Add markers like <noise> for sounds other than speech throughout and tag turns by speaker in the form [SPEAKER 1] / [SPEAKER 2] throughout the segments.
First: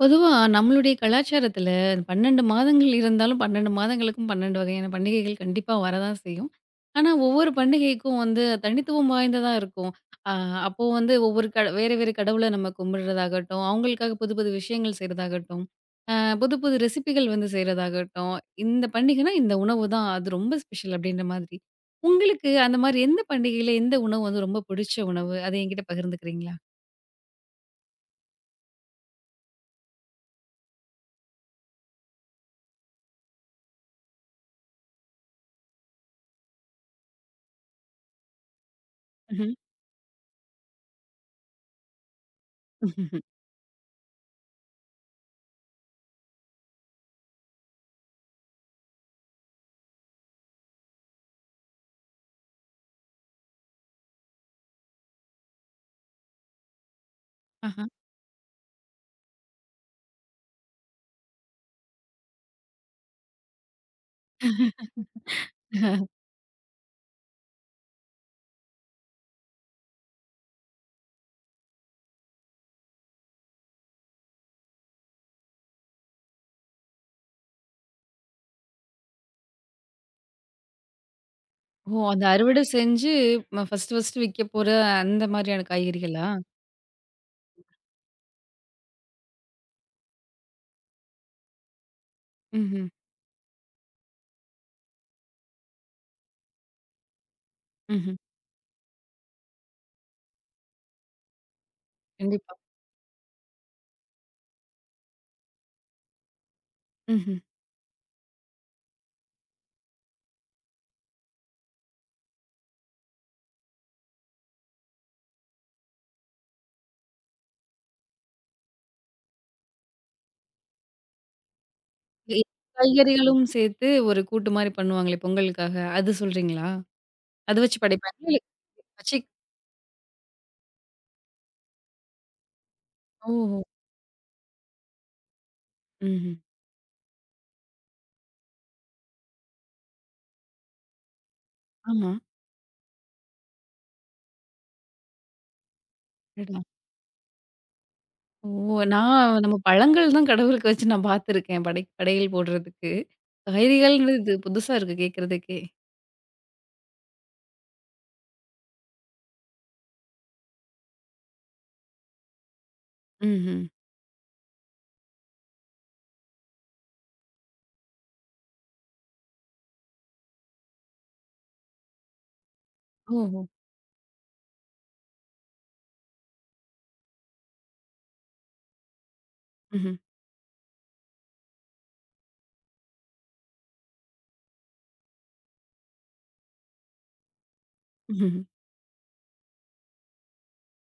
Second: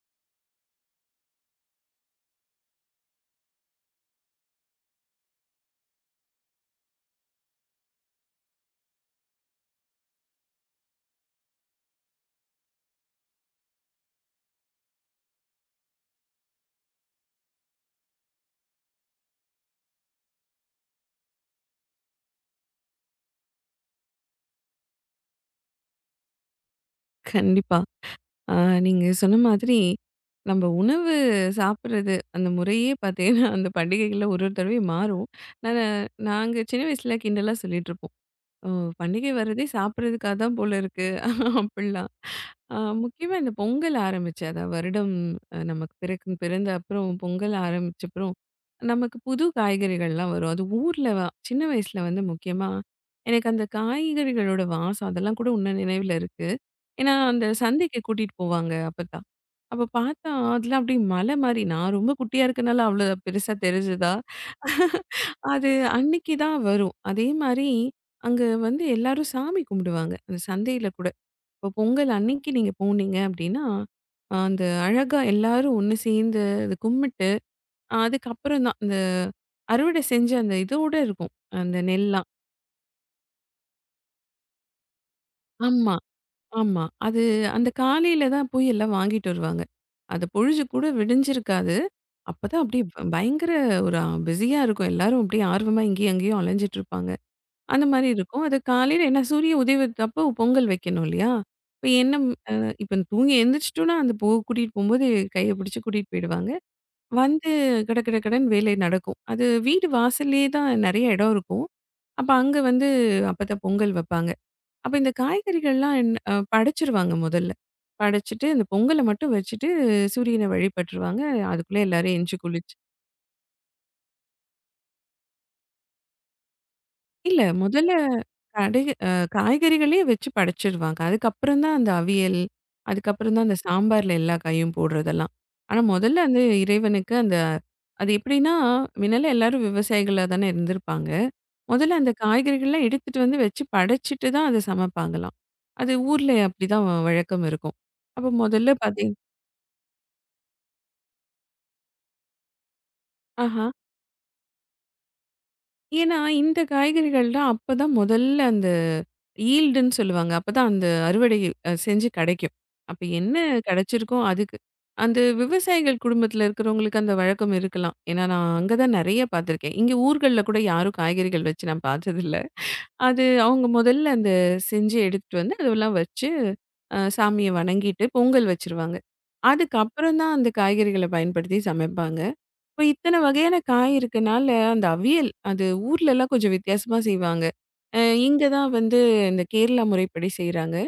[SPEAKER 1] பொதுவா நம்மளுடைய கலாச்சாரத்துல 12 மாதங்கள் இருந்தாலும் 12 மாதங்களுக்கும் 12 வகையான பண்டிகைகள் கண்டிப்பா வரதான் செய்யும். ஆனா, ஒவ்வொரு பண்டிகைக்கும் வந்து தனித்துவம் வாய்ந்ததா இருக்கும். அ அப்போ வந்து ஒவ்வொரு வேறு வேறு கடவுள நம்ம கும்பிடுறதாகட்டும், அவங்களுக்காக புது புது விஷயங்கள் செய்றதாகட்டும், அ புது புது ரெசிபிகள் வந்து செய்றதாகட்டும், இந்த பண்டிகைனா இந்த உணவு தான் அது ரொம்ப ஸ்பெஷல் அப்படின்ற மாதிரி. உங்களுக்கு அந்த மாரி எந்த பண்டிகையில எந்த உணவு வந்து ரொம்ப பிடிச்ச உணவு? அத என்கிட்ட பகிர்ந்துக்கிறீங்களா?
[SPEAKER 2] கண்டிப்பா. ஆ நீங்க சொன்ன மாதிரி, நம்ம உணவு சாப்பிடுறது அந்த முறையே பார்த்தீங்கன்னா, அந்த பண்டிகைகள்ல ஒரு ஒரு தடவையும் மாறும். நானு நாங்க சின்ன வயசுல கிண்டலா சொல்லிட்டுருப்போம். "ஓ! பண்டிகை வரதே சாப்பிடுறதுக்காக தான் போல இருக்கு" <laughs> அப்படிலாம். ஆ
[SPEAKER 1] ம்ஹ்ம்.
[SPEAKER 2] முக்கியமா இந்த பொங்கல் ஆரம்பிச்சு, அதான் வருடம் நமக்கு பிறக்கும் பிறந்த அப்புறம் பொங்கல் ஆரம்பிச்ச அப்புறம், நமக்கு புது காய்கறிகள்லாம் வரும். அது ஊர்ல சின்ன வயசுல வந்து முக்கியமா, எனக்கு அந்த காய்கறிகளோட வாசம் அதெல்லாம் கூட இன்னும் நினைவில இருக்கு. ஏன்னா, அந்த சந்தைக்கு கூட்டிட்டு போவாங்க அப்பத்தா. அப்ப பார்த்தா, அதெல்லாம் அப்படியே மலை மாரி நான் ரொம்ப குட்டியா இருக்கனால அவ்வளோ பெருசா தெரிஞ்சதா, அது அன்னைக்கு தான் வரும். அதே மாரி அங்க வந்து எல்லாரும் சாமி கும்பிடுவாங்க. அந்த சந்தையில கூட. இப்போ பொங்கல் அன்னைக்கு நீங்க போனீங்க அப்படின்னா, அந்த அழகா எல்லாரும் ஒண்ணு சேர்ந்து அது கும்பிட்டு, அதுக்கப்புறம் தான் அந்த அறுவடை செஞ்ச அந்த இதோட இருக்கும். அந்த
[SPEAKER 1] ஓ! அந்த
[SPEAKER 2] நெல்லாம்.
[SPEAKER 1] அறுவடை செஞ்சு ஃபர்ஸ்ட் ஃபர்ஸ்ட்டு விக்கப்போற அந்த மாதிரியான
[SPEAKER 2] ஆமா.
[SPEAKER 1] காய்கறிகளா?
[SPEAKER 2] ஆமா. அது அந்த காலையில தான் போய் எல்லாம் வாங்கிட்டு வருவாங்க. அது பொழுது கூட விடிஞ்சிருக்காது. அப்பதான் அப்படியே
[SPEAKER 1] ம்ஹ்ம்.
[SPEAKER 2] பயங்கர ஒரு பிஸியா இருக்கும். எல்லாரும் அப்படியே ஆர்வமா இங்கேயும் அங்கேயும் அலைஞ்சிட்டு இருப்பாங்க. அந்த மாரி
[SPEAKER 1] ம்ஹ்ம்.
[SPEAKER 2] இருக்கும். அது காலையில ஏன்னா சூரிய உதயத்தப்போ பொங்கல் வைக்கணும் இல்லையா? இப்ப என்ன அ
[SPEAKER 1] கண்டிப்பா.
[SPEAKER 2] இப்ப தூங்கி எந்திரிச்சிட்டோம்னா, அந்த போ கூட்டிட்டு போம்போது கைய பிடிச்சு கூட்டிட்டு போயிடுவாங்க.
[SPEAKER 1] ம்ஹ்ம்.
[SPEAKER 2] வந்து கட கட கடன்னு வேலை நடக்கும். அது வீடு வாசல்லயே தான் நெறைய இடம் இருக்கும். அப்ப அங்க வந்து அப்பதான் பொங்கல் வைப்பாங்க. அப்ப இந்த காய்கறிகள்லாம் என் படைச்சுருவாங்க முதல்ல. படைச்சுட்டு, அந்த பொங்கல மட்டும் வச்சுட்டு சூரியன வழிபட்டுருவாங்க. அதுக்குள்ள எல்லாரும் எந்திச்சு
[SPEAKER 1] எ
[SPEAKER 2] குளிச்சு
[SPEAKER 1] காய்கறிகளும் சேர்த்து ஒரு கூட்டு மாரி பண்ணுவாங்களே பொங்கலுக்காக, அது சொல்றீங்களா?
[SPEAKER 2] இல்ல
[SPEAKER 1] அத வச்சு
[SPEAKER 2] முதல்ல
[SPEAKER 1] படைப்பாங்களா? இல்ல
[SPEAKER 2] கடை அ
[SPEAKER 1] பச்சை?
[SPEAKER 2] காய்கறிகளே வச்சு படைச்சுருவாங்க. அதுக்கப்புறம் தான் அந்த அவியல், அதுக்கப்புறம் தான் அந்த
[SPEAKER 1] ஓஹோ!
[SPEAKER 2] சாம்பார்ல எல்லா காயும் போடுறதெல்லாம். ஆனா முதல்ல
[SPEAKER 1] ம்ஹ்ம்.
[SPEAKER 2] வந்து இறைவனுக்கு அந்த அது எப்படின்னா, முன்னல்லாம் எல்லாரும் விவசாயிகளா தானே இருந்திருப்பாங்க. முதல்ல
[SPEAKER 1] ஆமா.
[SPEAKER 2] அந்த காய்கறிகள்லாம் எடுத்துட்டு வந்து வச்சு படைச்சுட்டு தான் அத சமைப்பாங்களாம். அது ஊர்ல
[SPEAKER 1] அடடா!
[SPEAKER 2] அப்படிதான் வழக்கம் இருக்கும். அப்ப முதல்ல
[SPEAKER 1] ஓ!
[SPEAKER 2] பாத்தீங்கன்னா
[SPEAKER 1] நான் நம்ம பழங்கள் தான் கடவுளுக்கு வச்சு நான் பார்த்துருக்கேன் படையல் போடுறதுக்கு.
[SPEAKER 2] ஆஹா.
[SPEAKER 1] காய்கறிகள்ன்றது இது புதுசா இருக்கு கேட்கறதுக்கே.
[SPEAKER 2] ஏன்னா, இந்த காய்கறிகள்லாம் அப்பதான் முதல்ல அந்த ஈல்டுன்னு சொல்லுவாங்க. அப்பதான் அந்த அறுவடை செஞ்சு கிடைக்கும். அப்ப என்ன
[SPEAKER 1] ம்ஹ்ம்.
[SPEAKER 2] கிடைச்சிருக்கோ அதுக்கு. அந்த விவசாயிகள் குடும்பத்தில இருக்கிறவங்களுக்கு அந்த வழக்கம் இருக்கலாம். ஏன்னா, நான் அங்க தான் நெறைய பார்த்துருக்கேன். இங்க ஊர்கள்ல கூட யாரும் காய்கறிகள் வச்சு நான் பார்த்ததில்ல. அது
[SPEAKER 1] ஓஹோ!
[SPEAKER 2] அவங்க முதல்ல அந்த செஞ்சு எடுத்துட்டு வந்து அதெல்லாம் வச்சு சாமிய வணங்கிட்டு பொங்கல் வச்சுருவாங்க.
[SPEAKER 1] ம்ஹ்ம்.
[SPEAKER 2] அதுக்கப்புறம் தான் அந்த காய்கறிகள பயன்படுத்தி சமைப்பாங்க. இப்ப இத்தன வகையான காய் இருக்கனால, அந்த அவியல் அது ஊர்லலாம் கொஞ்சம் வித்தியாசமா செய்வாங்க. அ
[SPEAKER 1] ம்ஹ்ம்.
[SPEAKER 2] இங்க தான் வந்து இந்த கேரளா முறைப்படி செய்றாங்க.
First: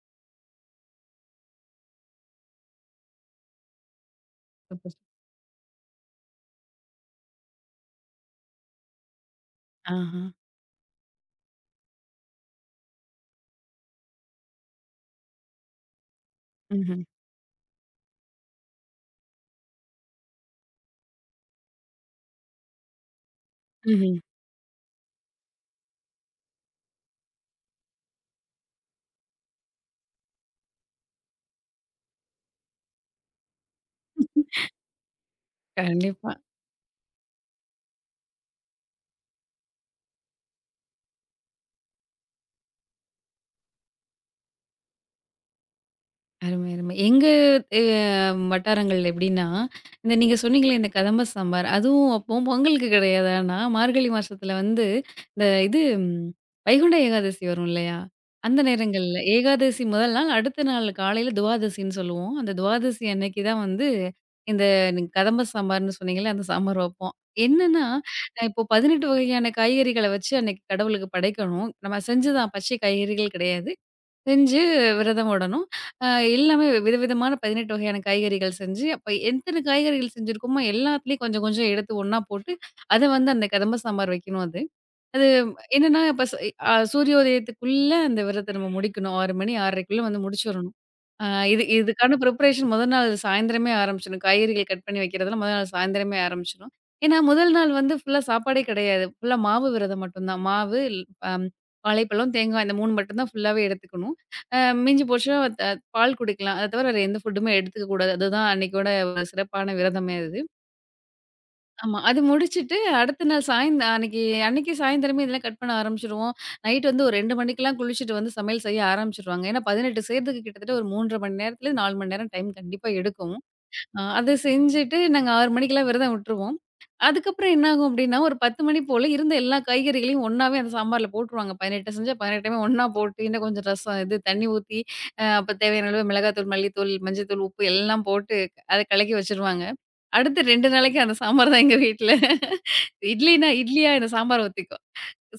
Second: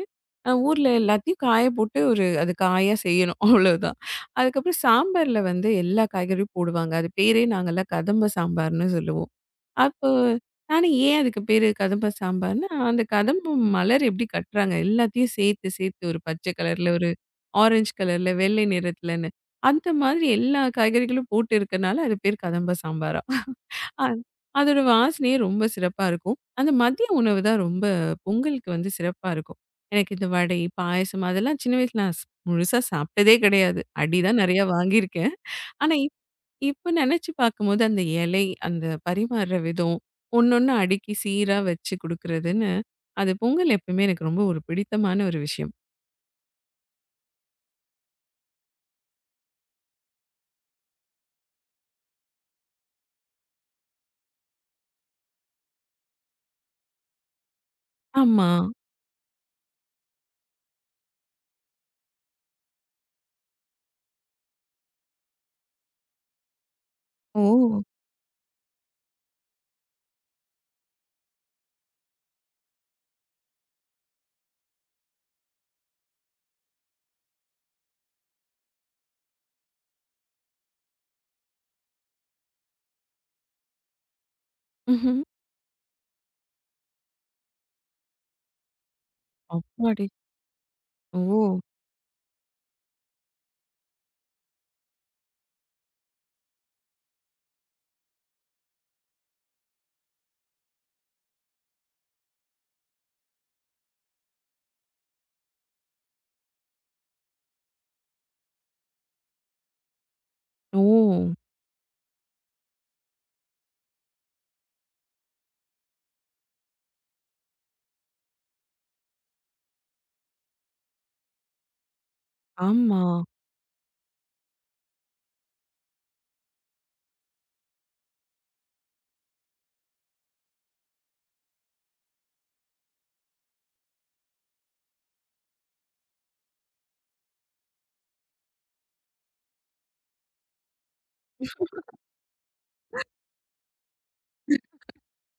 [SPEAKER 2] ஊர்ல எல்லாத்தையும் காய போட்டு ஒரு அது காயா செய்யணும் <laughs> அவ்வளோதான். அதுக்கப்புறம்
[SPEAKER 1] சூப்பர்.
[SPEAKER 2] சாம்பார்ல வந்து எல்லா காய்கறியும் போடுவாங்க. அது பேரே நாங்கலாம் கதம்ப சாம்பார்ன்னு சொல்லுவோம். அப்போ
[SPEAKER 1] ஆஹா.
[SPEAKER 2] ஏன் அதுக்கு பேரு கதம்ப சாம்பார்ன்னு, அந்த கதம்பம் மலர் எப்படி கட்டுறாங்க, எல்லாத்தையும் சேர்த்து சேர்த்து ஒரு பச்சை கலர்ல,
[SPEAKER 1] ம்ஹ்ம்.
[SPEAKER 2] ஒரு ஆரஞ்சு கலர்ல, வெள்ளை நிறத்துலன்னு. அந்த மாதிரி எல்லா காய்கறிகளும் போட்டு இருக்கனால அது பேர் கதம்ப சாம்பாரா. அ
[SPEAKER 1] ம்ஹ்ம்.
[SPEAKER 2] அதோட வாசனையே ரொம்ப சிறப்பா இருக்கும். அந்த மதிய உணவு தான் ரொம்ப பொங்கலுக்கு வந்து சிறப்பா இருக்கும். எனக்கு இந்த வடை, பாயாசம் அதெல்லாம் சின்ன வயசுல நான் முழுசா சாப்பிட்டதே கிடையாது. அடி தான் நெறையா வாங்கியிருக்கேன். ஆனா
[SPEAKER 1] கண்டிப்பா.
[SPEAKER 2] இப்ப நெனச்சு பார்க்கும்போது, அந்த இலை, அந்த பரிமாறுற விதம், ஒண்ணொண்ணா அடுக்கி சீரா வச்சு குடுக்குறதுன்னு, அது பொங்கல் எப்பவுமே எனக்கு ரொம்ப ஒரு பிடித்தமான ஒரு விஷயம்.
[SPEAKER 1] அருமை, அருமை. எங்க அ வட்டாரங்கள் எப்படின்னா, இந்த நீங்க சொன்னீங்களே இந்த கதம்ப சாம்பார், அதுவும் அப்போ பொங்கலுக்கு கிடையாது. ஆனா மார்கழி மாசத்துல வந்து இந்த இது, வைகுண்ட ஏகாதசி வரும் இல்லையா?
[SPEAKER 2] ஆமா.
[SPEAKER 1] அந்த நேரங்கள்ல ஏகாதசி முதல் நாள், அடுத்த நாள் காலையில துவாதசின்னு சொல்லுவோம். அந்த துவாதசி அன்னைக்கு தான் வந்து இந்த நீங்க கதம்ப சாம்பார்ன்னு சொன்னீங்கல்ல, அந்த சாம்பார் வைப்போம்.
[SPEAKER 2] ஓ!
[SPEAKER 1] என்னன்னா, இப்போ 18 வகையான காய்கறிகள வச்சு அன்னைக்கு கடவுளுக்கு படைக்கணும். நம்ம செஞ்சு தான் பச்சை காய்கறிகள் கிடையாது. செஞ்சு விரதம் விடணும். அ எல்லாமே விதவிதமான 18 வகையான காய்கறிகள் செஞ்சு, அப்ப எத்தன காய்கறிகள் செஞ்சிருக்கோமோ எல்லாத்துலயும் கொஞ்சம் கொஞ்சம் எடுத்து ஒண்ணா போட்டு, அத வந்து அந்த கதம்ப சாம்பார் வைக்கணும் அது.
[SPEAKER 2] ம்ஹ்ம்.
[SPEAKER 1] அது என்னன்னா, இப்ப ஸ் அ சூரியோதயத்துக்குள்ள அந்த விரத நம்ம முடிக்கணும். 6 மணி 6:30க்குள்ள
[SPEAKER 2] அப்பாடி!
[SPEAKER 1] வந்து முடிச்சிரணும்.
[SPEAKER 2] ஓ!
[SPEAKER 1] அ இது இதுக்கான ப்ரிப்பரேஷன் முதல் நாள் சாயந்திரமே ஆரம்பிச்சிடணும். காய்கறிகள் கட் பண்ணி வைக்கிறதெல்லாம் முதல் நாள் சாயந்திரமே ஆரம்பிச்சிடணும். ஏன்னா, முதல் நாள் வந்து ஃபுல்லா சாப்பாடே கிடையாது. ஃபுல்லா மாவு விரதம் மட்டும்தான். மாவு அம் வாழைப்பழம், தேங்காய் இந்த 3 மட்டும் தான் ஃபுல்லாவே எடுத்துக்கணும். அ மிஞ்சி போச்சுன்னா பால் குடிக்கலாம். அத தவிர வேற எந்த ஃபுட்டுமே எடுத்துக்க கூடாது. அதுதான் அன்னைக்கோட ஒரு சிறப்பான விரதமே அது.
[SPEAKER 2] ஓ!
[SPEAKER 1] ஆமா. அது முடிச்சுட்டு அடுத்த நாள் அன்னைக்கு அன்னைக்கு சாயந்தரமே இதெல்லாம் கட் பண்ண ஆரம்பிச்சுருவோம். நைட் வந்து ஒரு 2 மணிக்கெல்லாம் குளிச்சுட்டு வந்து சமையல் செய்ய ஆரம்பிச்சுருவாங்க. ஏன்னா 18 செய்றதுக்கு கிட்டத்தட்ட ஒரு 3 1/2 மணி நேரத்துலேருந்து 4 மணி நேரம் டைம் கண்டிப்பா
[SPEAKER 2] ஆமா.
[SPEAKER 1] எடுக்கும். அத செஞ்சுட்டு நாங்க 6 மணிக்கெல்லாம் விரதம் விட்டுருவோம். அதுக்கப்புறம் என்னாகும் அப்டின்னா, ஒரு 10 மணி போல இருந்த எல்லா காய்கறிகளையும் ஒண்ணாவே அந்த சாம்பார்ல போட்டுருவாங்க. 18 செஞ்சா 18மே ஒண்ணா போட்டு, இன்னும் கொஞ்சம் ரசம் இது தண்ணி ஊத்தி, அப்ப தேவையான அளவு மிளகாத்தூள், மல்லித்தூள், மஞ்சத்தூள், உப்பு எல்லாம் போட்டு அத கலக்கி வச்சுருவாங்க. அடுத்து 2 நாளைக்கு அந்த சாம்பார் தான் எங்க வீட்ல. இட்லினா இட்லியா இந்த சாம்பார் ஊத்திக்குவோ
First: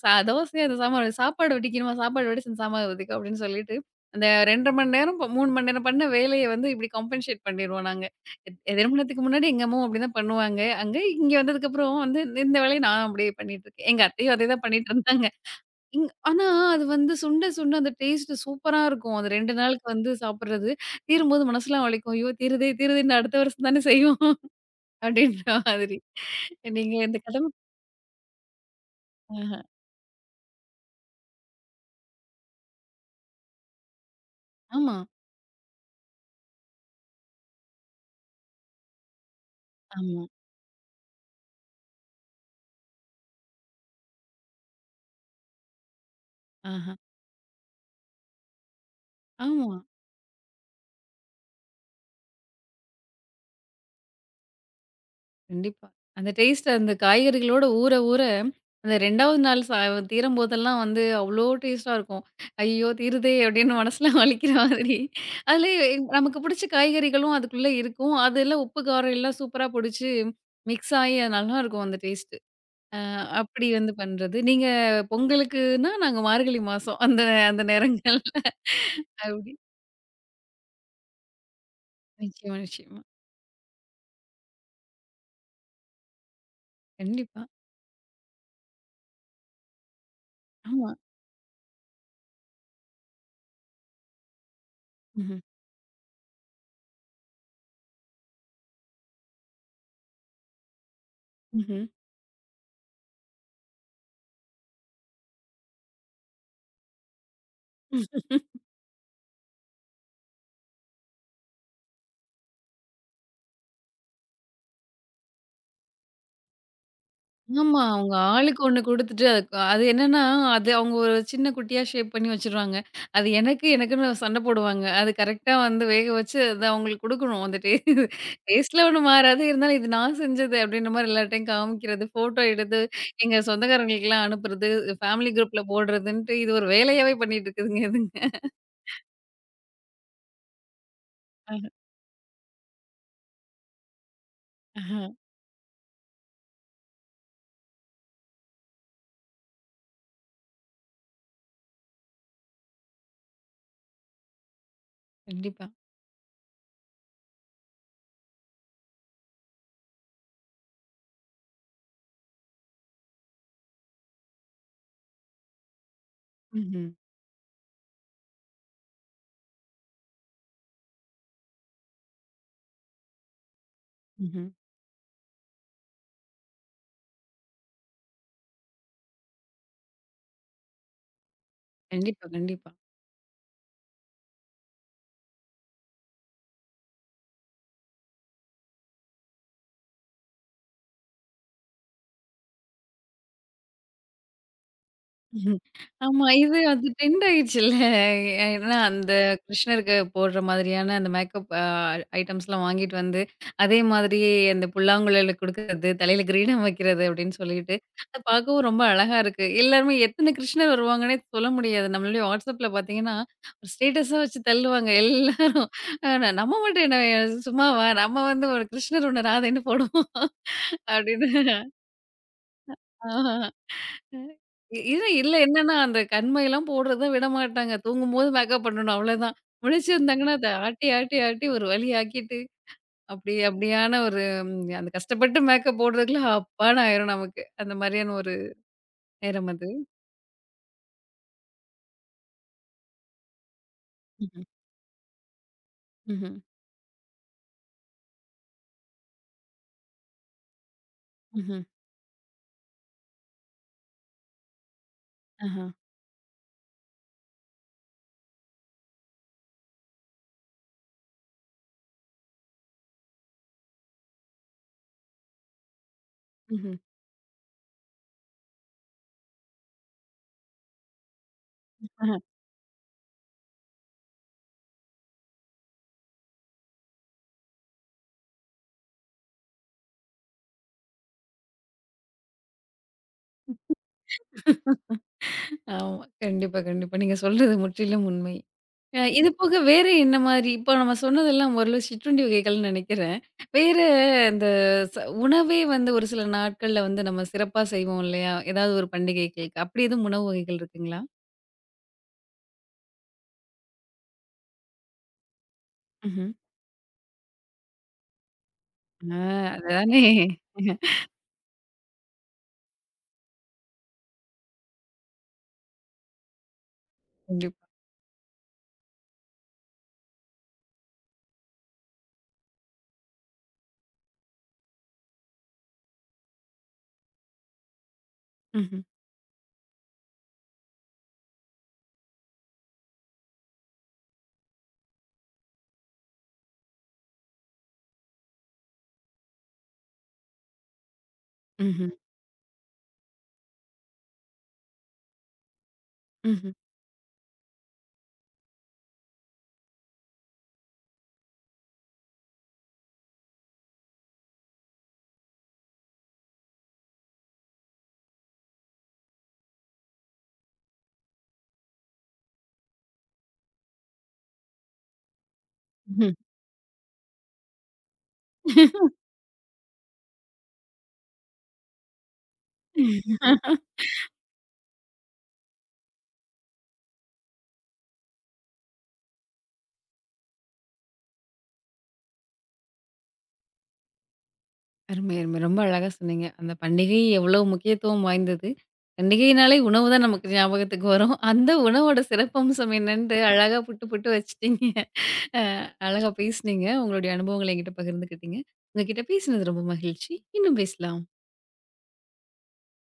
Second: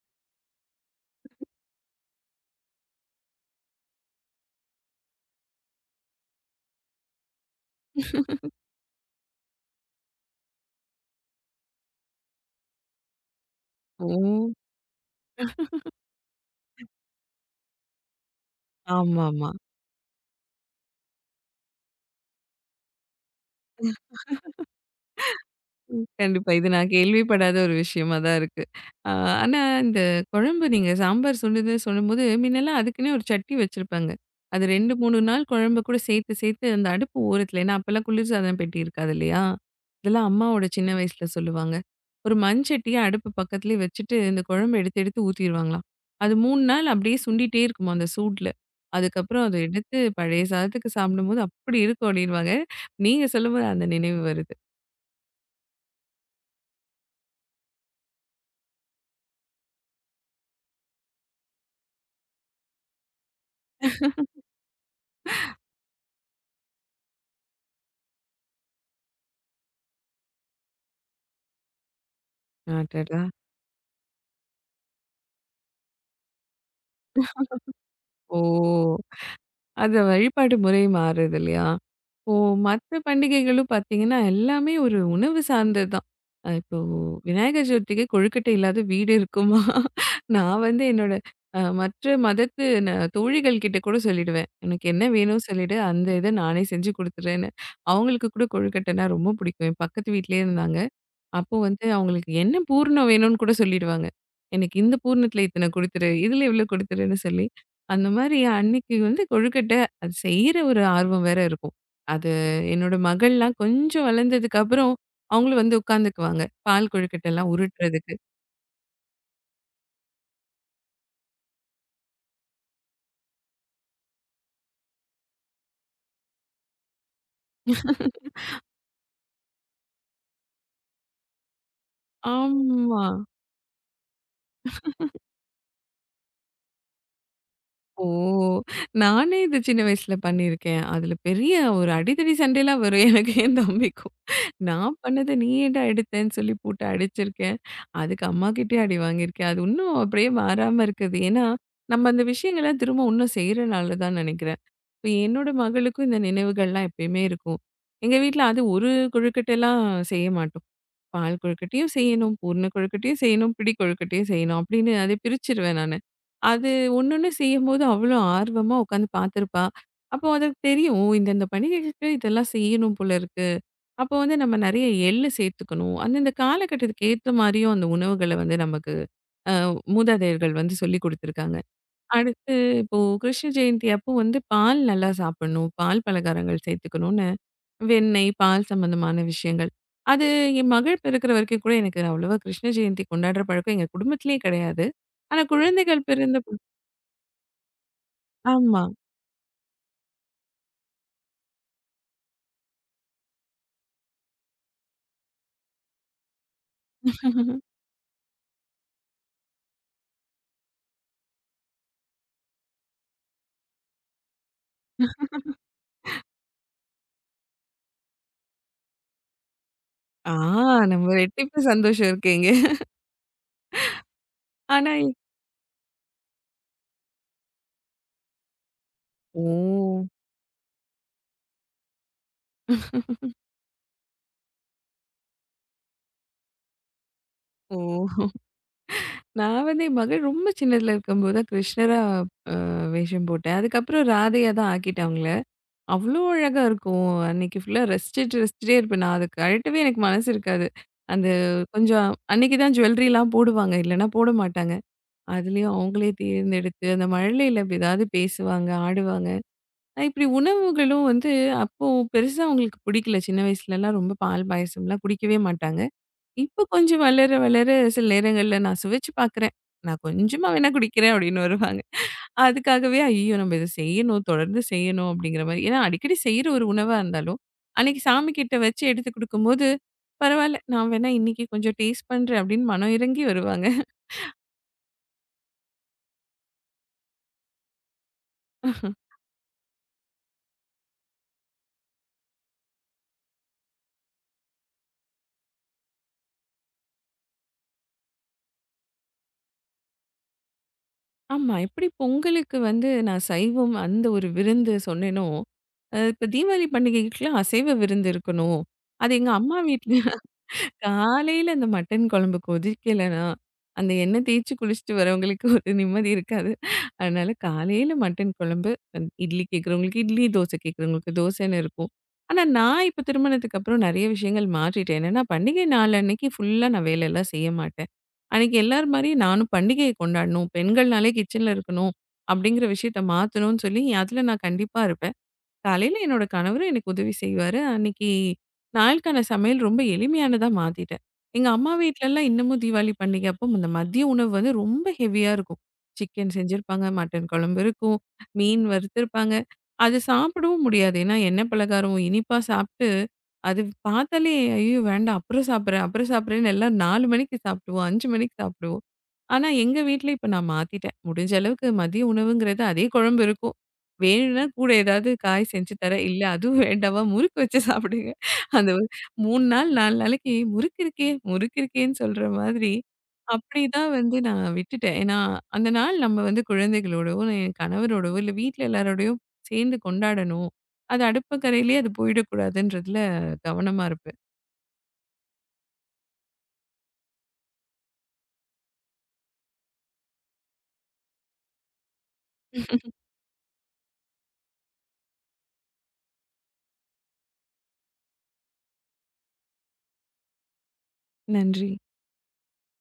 [SPEAKER 1] தோசை அந்த சாம்பார் சாப்பாடு வடிக்கணுமா? சாப்பாடு வடிச்சு அந்த சாம்பார் வடிக்கும் அப்டின்னு சொல்லிட்டு, அந்த 2 1/2 மணி நேரம், 3 மணி நேரம் பண்ண வேலைய வந்து இப்டி காம்பன்சேட் பண்ணிருவோம் நாங்க.
[SPEAKER 2] <laughs>
[SPEAKER 1] திருமணத்துக்கு முன்னாடி எங்க அம்மாவும் அப்டிதான் பண்ணுவாங்க. அங்க இங்க வந்ததுக்கப்புறம் வந்து இந்த வேலைய நான் அப்டியே பண்ணிட்டுருக்கேன். எங்க
[SPEAKER 2] ஓ!
[SPEAKER 1] அத்தையும் அதேதான் பண்ணிட்டு இருந்தாங்க. ஆனா அது வந்து சுண்ட சுண்ட அந்த டேஸ்ட் சூப்பரா இருக்கும். அது
[SPEAKER 2] ஆமாமா.
[SPEAKER 1] 2 நாளுக்கு வந்து சாப்பிடுறது. தீரும்போது மனசுலாம் வலிக்கும். ஐயோ! தீருதே தீருதே இன்னும் அடுத்த வருஷம் தானே செய்வோம் அப்டின்ற மாதிரி.
[SPEAKER 2] ம். கண்டிப்பா. இது நான்
[SPEAKER 1] நீங்க இந்த கடமை.
[SPEAKER 2] கேள்விப்படாத ஒரு விஷயமா தான் இருக்கு. ஆ
[SPEAKER 1] ஆஹ.
[SPEAKER 2] ஆனா இந்த குழம்பு நீங்க சாம்பார் சொல்லும்போது, முன்னலாம் அதுக்குன்னே ஒரு சட்டி வச்சிருப்பாங்க. அது 2,
[SPEAKER 1] ஆமா,
[SPEAKER 2] 3 நாள் குழம்பு கூட சேர்த்து சேர்த்து அந்த அடுப்பு ஓரத்துல ஏன்னா அப்பலாம் குளிர்சாதன பெட்டி இருக்காது இல்லையா?
[SPEAKER 1] ஆமா.
[SPEAKER 2] இதெல்லாம் அம்மாவோட சின்ன வயசுல சொல்லுவாங்க. ஒரு மண்சட்டிய அடுப்பு பக்கத்துலயே வச்சுட்டு இந்த குழம்பு எடுத்து எடுத்து ஊத்திருவாங்களாம். அது 3
[SPEAKER 1] ஆஹ.
[SPEAKER 2] நாள் அப்படியே சுண்டிட்டே இருக்குமாம் அந்த சூட்ல. அதுக்கப்புறம் அத
[SPEAKER 1] ஆமா.
[SPEAKER 2] எடுத்து பழைய சாதத்துக்கு சாப்பிடும்போது, அப்படி இருக்கும் அப்படின்னுவாங்க. நீங்க சொல்லும்போது அந்த நினைவு வருது.
[SPEAKER 1] கண்டிப்பா. அந்த டேஸ்ட் அந்த காய்கறிகளோட ஊற, ஊற அந்த 2வது நாள் சா தீரும்போதெல்லாம் வந்து அவ்ளோ டேஸ்ட்டா இருக்கும். "ஐயோ! தீருதே" அப்படின்னு மனசுலாம் வலிக்கிற மாதிரி. அதுலயே நமக்கு புடிச்ச காய்கறிகளும் அதுக்குள்ள இருக்கும். அதெல்லாம் உப்பு, காரம் எல்லாம் சூப்பரா புடிச்சு மிக்ஸ் ஆயி அது நல்லாருக்கும் அந்த டேஸ்ட்டு. அ
[SPEAKER 2] அடடா!
[SPEAKER 1] அப்படி வந்து பண்றது. நீங்க பொங்கலுக்குன்னா, நாங்க மார்கழி மாசம் அந்த அந்த நேரங்கள்ல
[SPEAKER 2] ஓ!
[SPEAKER 1] அப்படி.
[SPEAKER 2] அது வழிபாட்டு முறை மாறுது இல்லையா? இப்போ
[SPEAKER 1] நிச்சயமா,
[SPEAKER 2] மத்த
[SPEAKER 1] நிச்சயமா.
[SPEAKER 2] பண்டிகைகளும் பார்த்தீங்கன்னா, எல்லாமே ஒரு உணவு சார்ந்தது தான். இப்போ
[SPEAKER 1] கண்டிப்பா.
[SPEAKER 2] விநாயகர் சதுர்த்திக்கு கொழுக்கட்டை இல்லாத வீடு இருக்குமா? நான் வந்து
[SPEAKER 1] ஆமா.
[SPEAKER 2] என்னோட மற்ற மதத்து தோழிகள் கிட்ட கூட சொல்லிடுவேன். "எனக்கு என்ன
[SPEAKER 1] ம்ஹ்ம்.
[SPEAKER 2] வேணும்னு சொல்லிடு, அந்த இத நானே செஞ்சு குடுத்துடுறேன்னு." அவங்களுக்கு கூட கொழுக்கட்டைனா ரொம்ப பிடிக்கும். என் பக்கத்து வீட்லயே இருந்தாங்க. அப்போ
[SPEAKER 1] ம்ஹ்ம்.
[SPEAKER 2] வந்து அவங்களுக்கு என்ன பூரணம் வேணும்னு கூட சொல்லிடுவாங்க. எனக்கு இந்த பூரணத்தில இத்தன குடுத்துரு, இதில இவ்ளோ குடுத்துருன்னு சொல்லி, அந்த மாரி அன்னைக்கு வந்து கொழுக்கட்டை, அது செய்ற ஒரு ஆர்வம் வேற இருக்கும். அது என்னோட மகள்லாம் கொஞ்சம் வளர்ந்ததுக்கு அப்புறம், அவங்களும் வந்து உட்காந்துக்குவாங்க. பால் கொழுக்கட்டைலாம்
[SPEAKER 1] ஆமா. அவங்க
[SPEAKER 2] உருட்டுறதுக்கு.
[SPEAKER 1] ஆளுக்கு ஒண்ணு குடுத்துட்டு அது என்னன்னா, அது அவங்க ஒரு சின்ன குட்டியா ஷேப் பண்ணி வச்சுருவாங்க. அது எனக்கு, எனக்குன்னு சண்ட போடுவாங்க. அது கரெக்ட்டா வந்து வேக வச்சு அத அவங்களுக்கு குடுக்கணும். அந்த டே டேஸ்ட்ல ஒண்ணும் மாறாது. இருந்தாலும் இது நான் செஞ்சது அப்டின்ற மாரி எல்லார்ட்டயும் காமிக்கிறது, ஃபோட்டோ எடுத்து
[SPEAKER 2] ஆமா.
[SPEAKER 1] எங்க சொந்தக்காரங்களுக்கெல்லாம் அனுப்புறது, ஃபேமிலி குரூப்ல போடுறதுன்ட்டு இது ஒரு வேலையாவே பண்ணிட்டு இருக்குதுங்க
[SPEAKER 2] ஓ!
[SPEAKER 1] இதுங்க.
[SPEAKER 2] நானே இது சின்ன வயசுல பண்ணியிருக்கேன். அதுல பெரிய
[SPEAKER 1] அஹ,
[SPEAKER 2] ஒரு அடிதடி சண்டைலாம் வரும் எனக்கும் என் தம்பிக்கும். நான்
[SPEAKER 1] அஹ.
[SPEAKER 2] பண்ணத நீ ஏன்டா எடுத்தேன்னு சொல்லி போட்டு அடிச்சிருக்கேன். அதுக்கு அம்மாகிட்டயே அடி வாங்கியிருக்கேன். அது இன்னும் அப்படியே மாறாம இருக்குது. ஏன்னா, நம்ம அந்த விஷயங்கள்லாம் திரும்ப இன்னும் செய்றனால தான் நினைக்கிறேன். இப்ப என்னோட
[SPEAKER 1] கண்டிப்பா.
[SPEAKER 2] மகளுக்கும் இந்த நினைவுகள்லாம் எப்பயுமே இருக்கும். எங்க வீட்ல அது ஒரு கொழுக்கட்டைலாம் செய்ய மாட்டோம். பால் கொழுக்கட்டையும் செய்யணும், பூரண கொழுக்கட்டையும் செய்யணும், பிடி கொழுக்கட்டையும் செய்யணும் அப்படின்னு அதை பிரிச்சுருவேன் நானு. அது
[SPEAKER 1] ம்ஹ்ம்.
[SPEAKER 2] ஒன்னொன்னு செய்யும்போது அவ்வளோ ஆர்வமா உட்காந்து பார்த்துருப்பா. அப்போ அதுக்கு தெரியும். ஓ! இந்தந்த பண்டிகைகளுக்கு இதெல்லாம் செய்யணும் போல இருக்கு. அப்போ வந்து
[SPEAKER 1] ம்ஹ்ம்.
[SPEAKER 2] நம்ம நெறைய எள்ளு சேர்த்துக்கணும். அந்தந்த காலகட்டத்துக்கு ஏத்த மாரியும் அந்த உணவுகள வந்து நமக்கு அ மூதாதையர்கள் வந்து சொல்லிக் குடுத்துருக்காங்க.
[SPEAKER 1] கண்டிப்பா,
[SPEAKER 2] அடுத்து
[SPEAKER 1] கண்டிப்பா.
[SPEAKER 2] இப்போ கிருஷ்ண ஜெயந்தி அப்போ வந்து பால் நல்லா சாப்பிடணும், பால் பலகாரங்கள் சேர்த்துக்கணும். வெண்ணெய், பால் சம்மந்தமான விஷயங்கள். அது என் மகள் பிறக்கிற வரைக்கும் கூட எனக்கு அவ்வளவா கிருஷ்ண ஜெயந்தி கொண்டாடுற பழக்கம் எங்க குடும்பத்திலேயே கிடையாது. ஆனா குழந்தைகள்
[SPEAKER 1] ஆமா.
[SPEAKER 2] பிறந்த
[SPEAKER 1] இது அது ட்ரெண்ட் ஆயிடுச்சுல்ல. ஏன்னா
[SPEAKER 2] ஆமா.
[SPEAKER 1] அந்த கிருஷ்ணருக்கு போடுற மாதிரியான அந்த மேக்கப் ஐட்டம்ஸ்லாம் வாங்கிட்டு வந்து, அதே மாதிரியே அந்த புல்லாங்குழல குடுக்குறது, தலையில கிரீடம் வைக்கிறது அப்படின்னு சொல்லிட்டு, அது பார்க்கவும் ரொம்ப அழகா இருக்கு. எல்லாருமே எத்தன கிருஷ்ணர் வருவாங்கன்னே சொல்ல முடியாது. நம்மளுடைய வாட்ஸ்அப்ல பார்த்தீங்கன்னா, ஒரு ஸ்டேட்டஸா வச்சு தள்ளுவாங்க எல்லாரும். அ நம்ம மட்டும் என்ன சும்மாவா? நம்ம வந்து ஒரு கிருஷ்ணர் ஒண்ணு ராதைன்னு போடுவோம்
[SPEAKER 2] ஆ நம்ம
[SPEAKER 1] அப்படின்னு.
[SPEAKER 2] ரெட்டிப்பு சந்தோஷம் இருக்கு இங்க.
[SPEAKER 1] ஆஹா. ம்.
[SPEAKER 2] ஆனா
[SPEAKER 1] இது இல்ல என்னன்னா, அந்த கண்மைலாம் போடுறத விடமாட்டாங்க. தூங்கும்போது மேக்கப் பண்ணணும் அவ்வளோதான்.
[SPEAKER 2] ஓ!
[SPEAKER 1] முழிச்சிருந்தாங்கன்னா, அத ஆட்டி, ஆட்டி, ஆட்டி ஒரு வழி ஆக்கிட்டு, அப்படி அப்படியான ஒரு ம், அந்த கஷ்டப்பட்டு மேக்கப் போடுறதுக்குள்ள அப்பான்னு ஆயிரும் நமக்கு. அந்த
[SPEAKER 2] ஓ!
[SPEAKER 1] மாதிரியான ஒரு நேரம்
[SPEAKER 2] நான்
[SPEAKER 1] அது.
[SPEAKER 2] வந்து என் மகள் ரொம்ப சின்னதுல இருக்கும்போது தான் கிருஷ்ணரா அ வேஷம் போட்டேன். அதுக்கப்புறம்
[SPEAKER 1] ம்ஹ்ம்.
[SPEAKER 2] ராதையா தான் ஆக்கிட்டாங்கள. அவ்ளோ
[SPEAKER 1] ம்ஹ்ம்.
[SPEAKER 2] அழகா இருக்கும். அன்னைக்கு ஃபுல்லா ரசிச்சுட்டு, ரசிச்சுட்டே இருப்பேன். நான் அத கழட்டவே எனக்கு மனசு இருக்காது. அந்த
[SPEAKER 1] ம்ஹ்ம்.
[SPEAKER 2] கொஞ்சம் அன்னைக்கு தான் ஜுவல்லரிலாம் போடுவாங்க. இல்லன்னா போட மாட்டாங்க.
[SPEAKER 1] ஆஹா.
[SPEAKER 2] அதுலயும் அவங்களே தேர்ந்தெடுத்து, அந்த மழலையில அப்படி ஏதாவது பேசுவாங்க, ஆடுவாங்க. இப்படி உணவுகளும் வந்து அப்போ பெருசா அவங்களுக்கு பிடிக்கல. சின்ன வயசுலலாம் ரொம்ப பால் பாயசம்லாம் குடிக்கவே மாட்டாங்க. இப்ப
[SPEAKER 1] ம்ஹ்ம்.
[SPEAKER 2] கொஞ்சம் வளர வளர சில நேரங்கள்ல நான் சுவைச்சு பார்க்குறேன். நான் கொஞ்சமா வேணா குடிக்கிறேன் அப்டின்னு வருவாங்க.
[SPEAKER 1] ஆஹா.
[SPEAKER 2] அதுக்காகவே ஐயோ! நம்ம இத செய்யணும், தொடர்ந்து செய்யணும் அப்டிங்கிற மாரி. ஏன்னா அடிக்கடி செய்ற ஒரு உணவா இருந்தாலும், அன்னைக்கு சாமி கிட்ட வச்சு எடுத்து குடுக்கும்போது, பரவால்ல நான் வேணா இன்னைக்கு கொஞ்சம் டேஸ்ட் பண்றேன் அப்டின்னு மனம் இறங்கி வருவாங்க.
[SPEAKER 1] ஆமா. கண்டிப்பா, கண்டிப்பா. நீங்க சொல்றது முற்றிலும் உண்மை. இது போக வேற என்ன மாரி இப்போ நம்ம சொன்னதெல்லாம் ஓரளவு சிற்றுண்டி வகைகள்னு நெனைக்கிறேன். வேற இந்த ச உணவே வந்து ஒரு சில நாட்கள்ல வந்து நம்ம சிறப்பா செய்வோம் இல்லையா? ஏதாவது ஒரு பண்டிகைகளுக்கு அப்படி எதுவும் உணவு வகைகள் இருக்குங்களா?
[SPEAKER 2] ஆமா. எப்டி பொங்கலுக்கு வந்து நான் சைவம் அந்த ஒரு விருந்து சொன்னேனோ, இப்ப
[SPEAKER 1] ம்ஹ்ம்.
[SPEAKER 2] தீபாவளி பண்டிகைக்குலாம் அசைவ விருந்து இருக்கணும். அது
[SPEAKER 1] ஆ
[SPEAKER 2] எங்க அம்மா வீட்ல
[SPEAKER 1] அதுதானே.
[SPEAKER 2] காலையில அந்த மட்டன் குழம்பு கொதிக்கலன்னா, அந்த எண்ணெய் தேய்ச்சு குளிச்சுட்டு வரவங்களுக்கு ஒரு நிம்மதி இருக்காது. அதனால
[SPEAKER 1] கண்டிப்பா.
[SPEAKER 2] காலையில மட்டன் குழம்பு, இட்லி கேட்கிறவங்களுக்கு இட்லி, தோசை கேட்கிறவங்களுக்கு தோசைன்னு இருக்கும். ஆனா நான் இப்ப திருமணத்துக்கு அப்புறம் நெறைய விஷயங்கள் மாற்றிட்டேன். என்னன்னா, பண்டிகை நாள் அன்னைக்கு ஃபுல்லா நான் வேலையெல்லாம் செய்ய மாட்டேன். அன்னைக்கு
[SPEAKER 1] ம்ஹ்ம்.
[SPEAKER 2] எல்லார் மாரியும் நானும் பண்டிகைய கொண்டாடணும். பெண்கள்னாலே கிச்சன்ல இருக்கணும். அப்படிங்கிற விஷயத்த மாத்தணும்னு சொல்லி, அதுல நான் கண்டிப்பா இருப்பேன். காலையில என்னோட கணவரும் எனக்கு உதவி செய்வாரு. அன்னைக்கு நாளுக்கான சமையல் ரொம்ப எளிமையானதா மாத்திட்டேன். எங்க அம்மா
[SPEAKER 1] ம்ஹ்ம்.
[SPEAKER 2] வீட்லலாம் இன்னமும் தீபாவளி பண்டிகை அப்போ இந்த மதிய உணவு வந்து ரொம்ப ஹெவியா இருக்கும். சிக்கன்
[SPEAKER 1] ம்ஹ்ம்.
[SPEAKER 2] செஞ்சிருப்பாங்க, மட்டன் குழம்பு இருக்கும், மீன் வறுத்திருப்பாங்க. அது சாப்பிடவும் முடியாது. ஏன்னா எண்ணெய் பலகாரம் இனிப்பா சாப்பிட்டு, அது பார்த்தாலே ஐயோ! வேண்டாம் அப்புறம் சாப்பிடுறேன், அப்புறம் சாப்பிடுறேன்னு எல்லாம் 4 மணிக்கு சாப்பிடுவோம், 5 மணிக்கு சாப்பிடுவோம். ஆனா எங்க வீட்ல இப்ப நான் மாத்திட்டேன். முடிஞ்ச அளவுக்கு மதிய உணவுங்கிறது அதே குழம்பு இருக்கும். வேணும்னா கூட ஏதாவது காய் செஞ்சு தரேன்.
[SPEAKER 1] ம்ஹ்ம்.
[SPEAKER 2] இல்ல அதுவும் வேண்டாமா முறுக்கு வச்சு சாப்பிடுங்க. அந்த 3 நாள் 4 நாளைக்கு முறுக்கு இருக்கே, முறுக்கு இருக்கேன்னு சொல்ற மாதிரி,
[SPEAKER 1] <laughs>
[SPEAKER 2] அப்படிதான் வந்து நான் விட்டுட்டேன். ஏன்னா, அந்த நாள் நம்ம வந்து குழந்தைகளோடவோ, என் கணவரோடவோ, இல்ல வீட்ல எல்லாரோடையும் சேர்ந்து கொண்டாடணும். அது அடுப்பங்கரையிலேயே அது போயிடக்கூடாதுன்றதுல கவனமா இருப்பேன்.
[SPEAKER 1] அருமை, அருமை. ரொம்ப அழகா சொன்னீங்க. அந்த பண்டிகை எவ்வளோ முக்கியத்துவம் வாய்ந்தது. பண்டிகைனாலே உணவு தான் நமக்கு ஞாபகத்துக்கு வரும். அந்த உணவோட சிறப்பம்சம் என்னன்ட்டு அழகா புட்டு புட்டு வச்சுட்டீங்க. அ அழகா பேசுனீங்க. உங்களுடைய அனுபவங்கள என்கிட்ட பகிர்ந்துக்கிட்டீங்க. உங்க கிட்ட பேசினது ரொம்ப மகிழ்ச்சி. இன்னும் பேசலாம்.
[SPEAKER 2] நன்றி.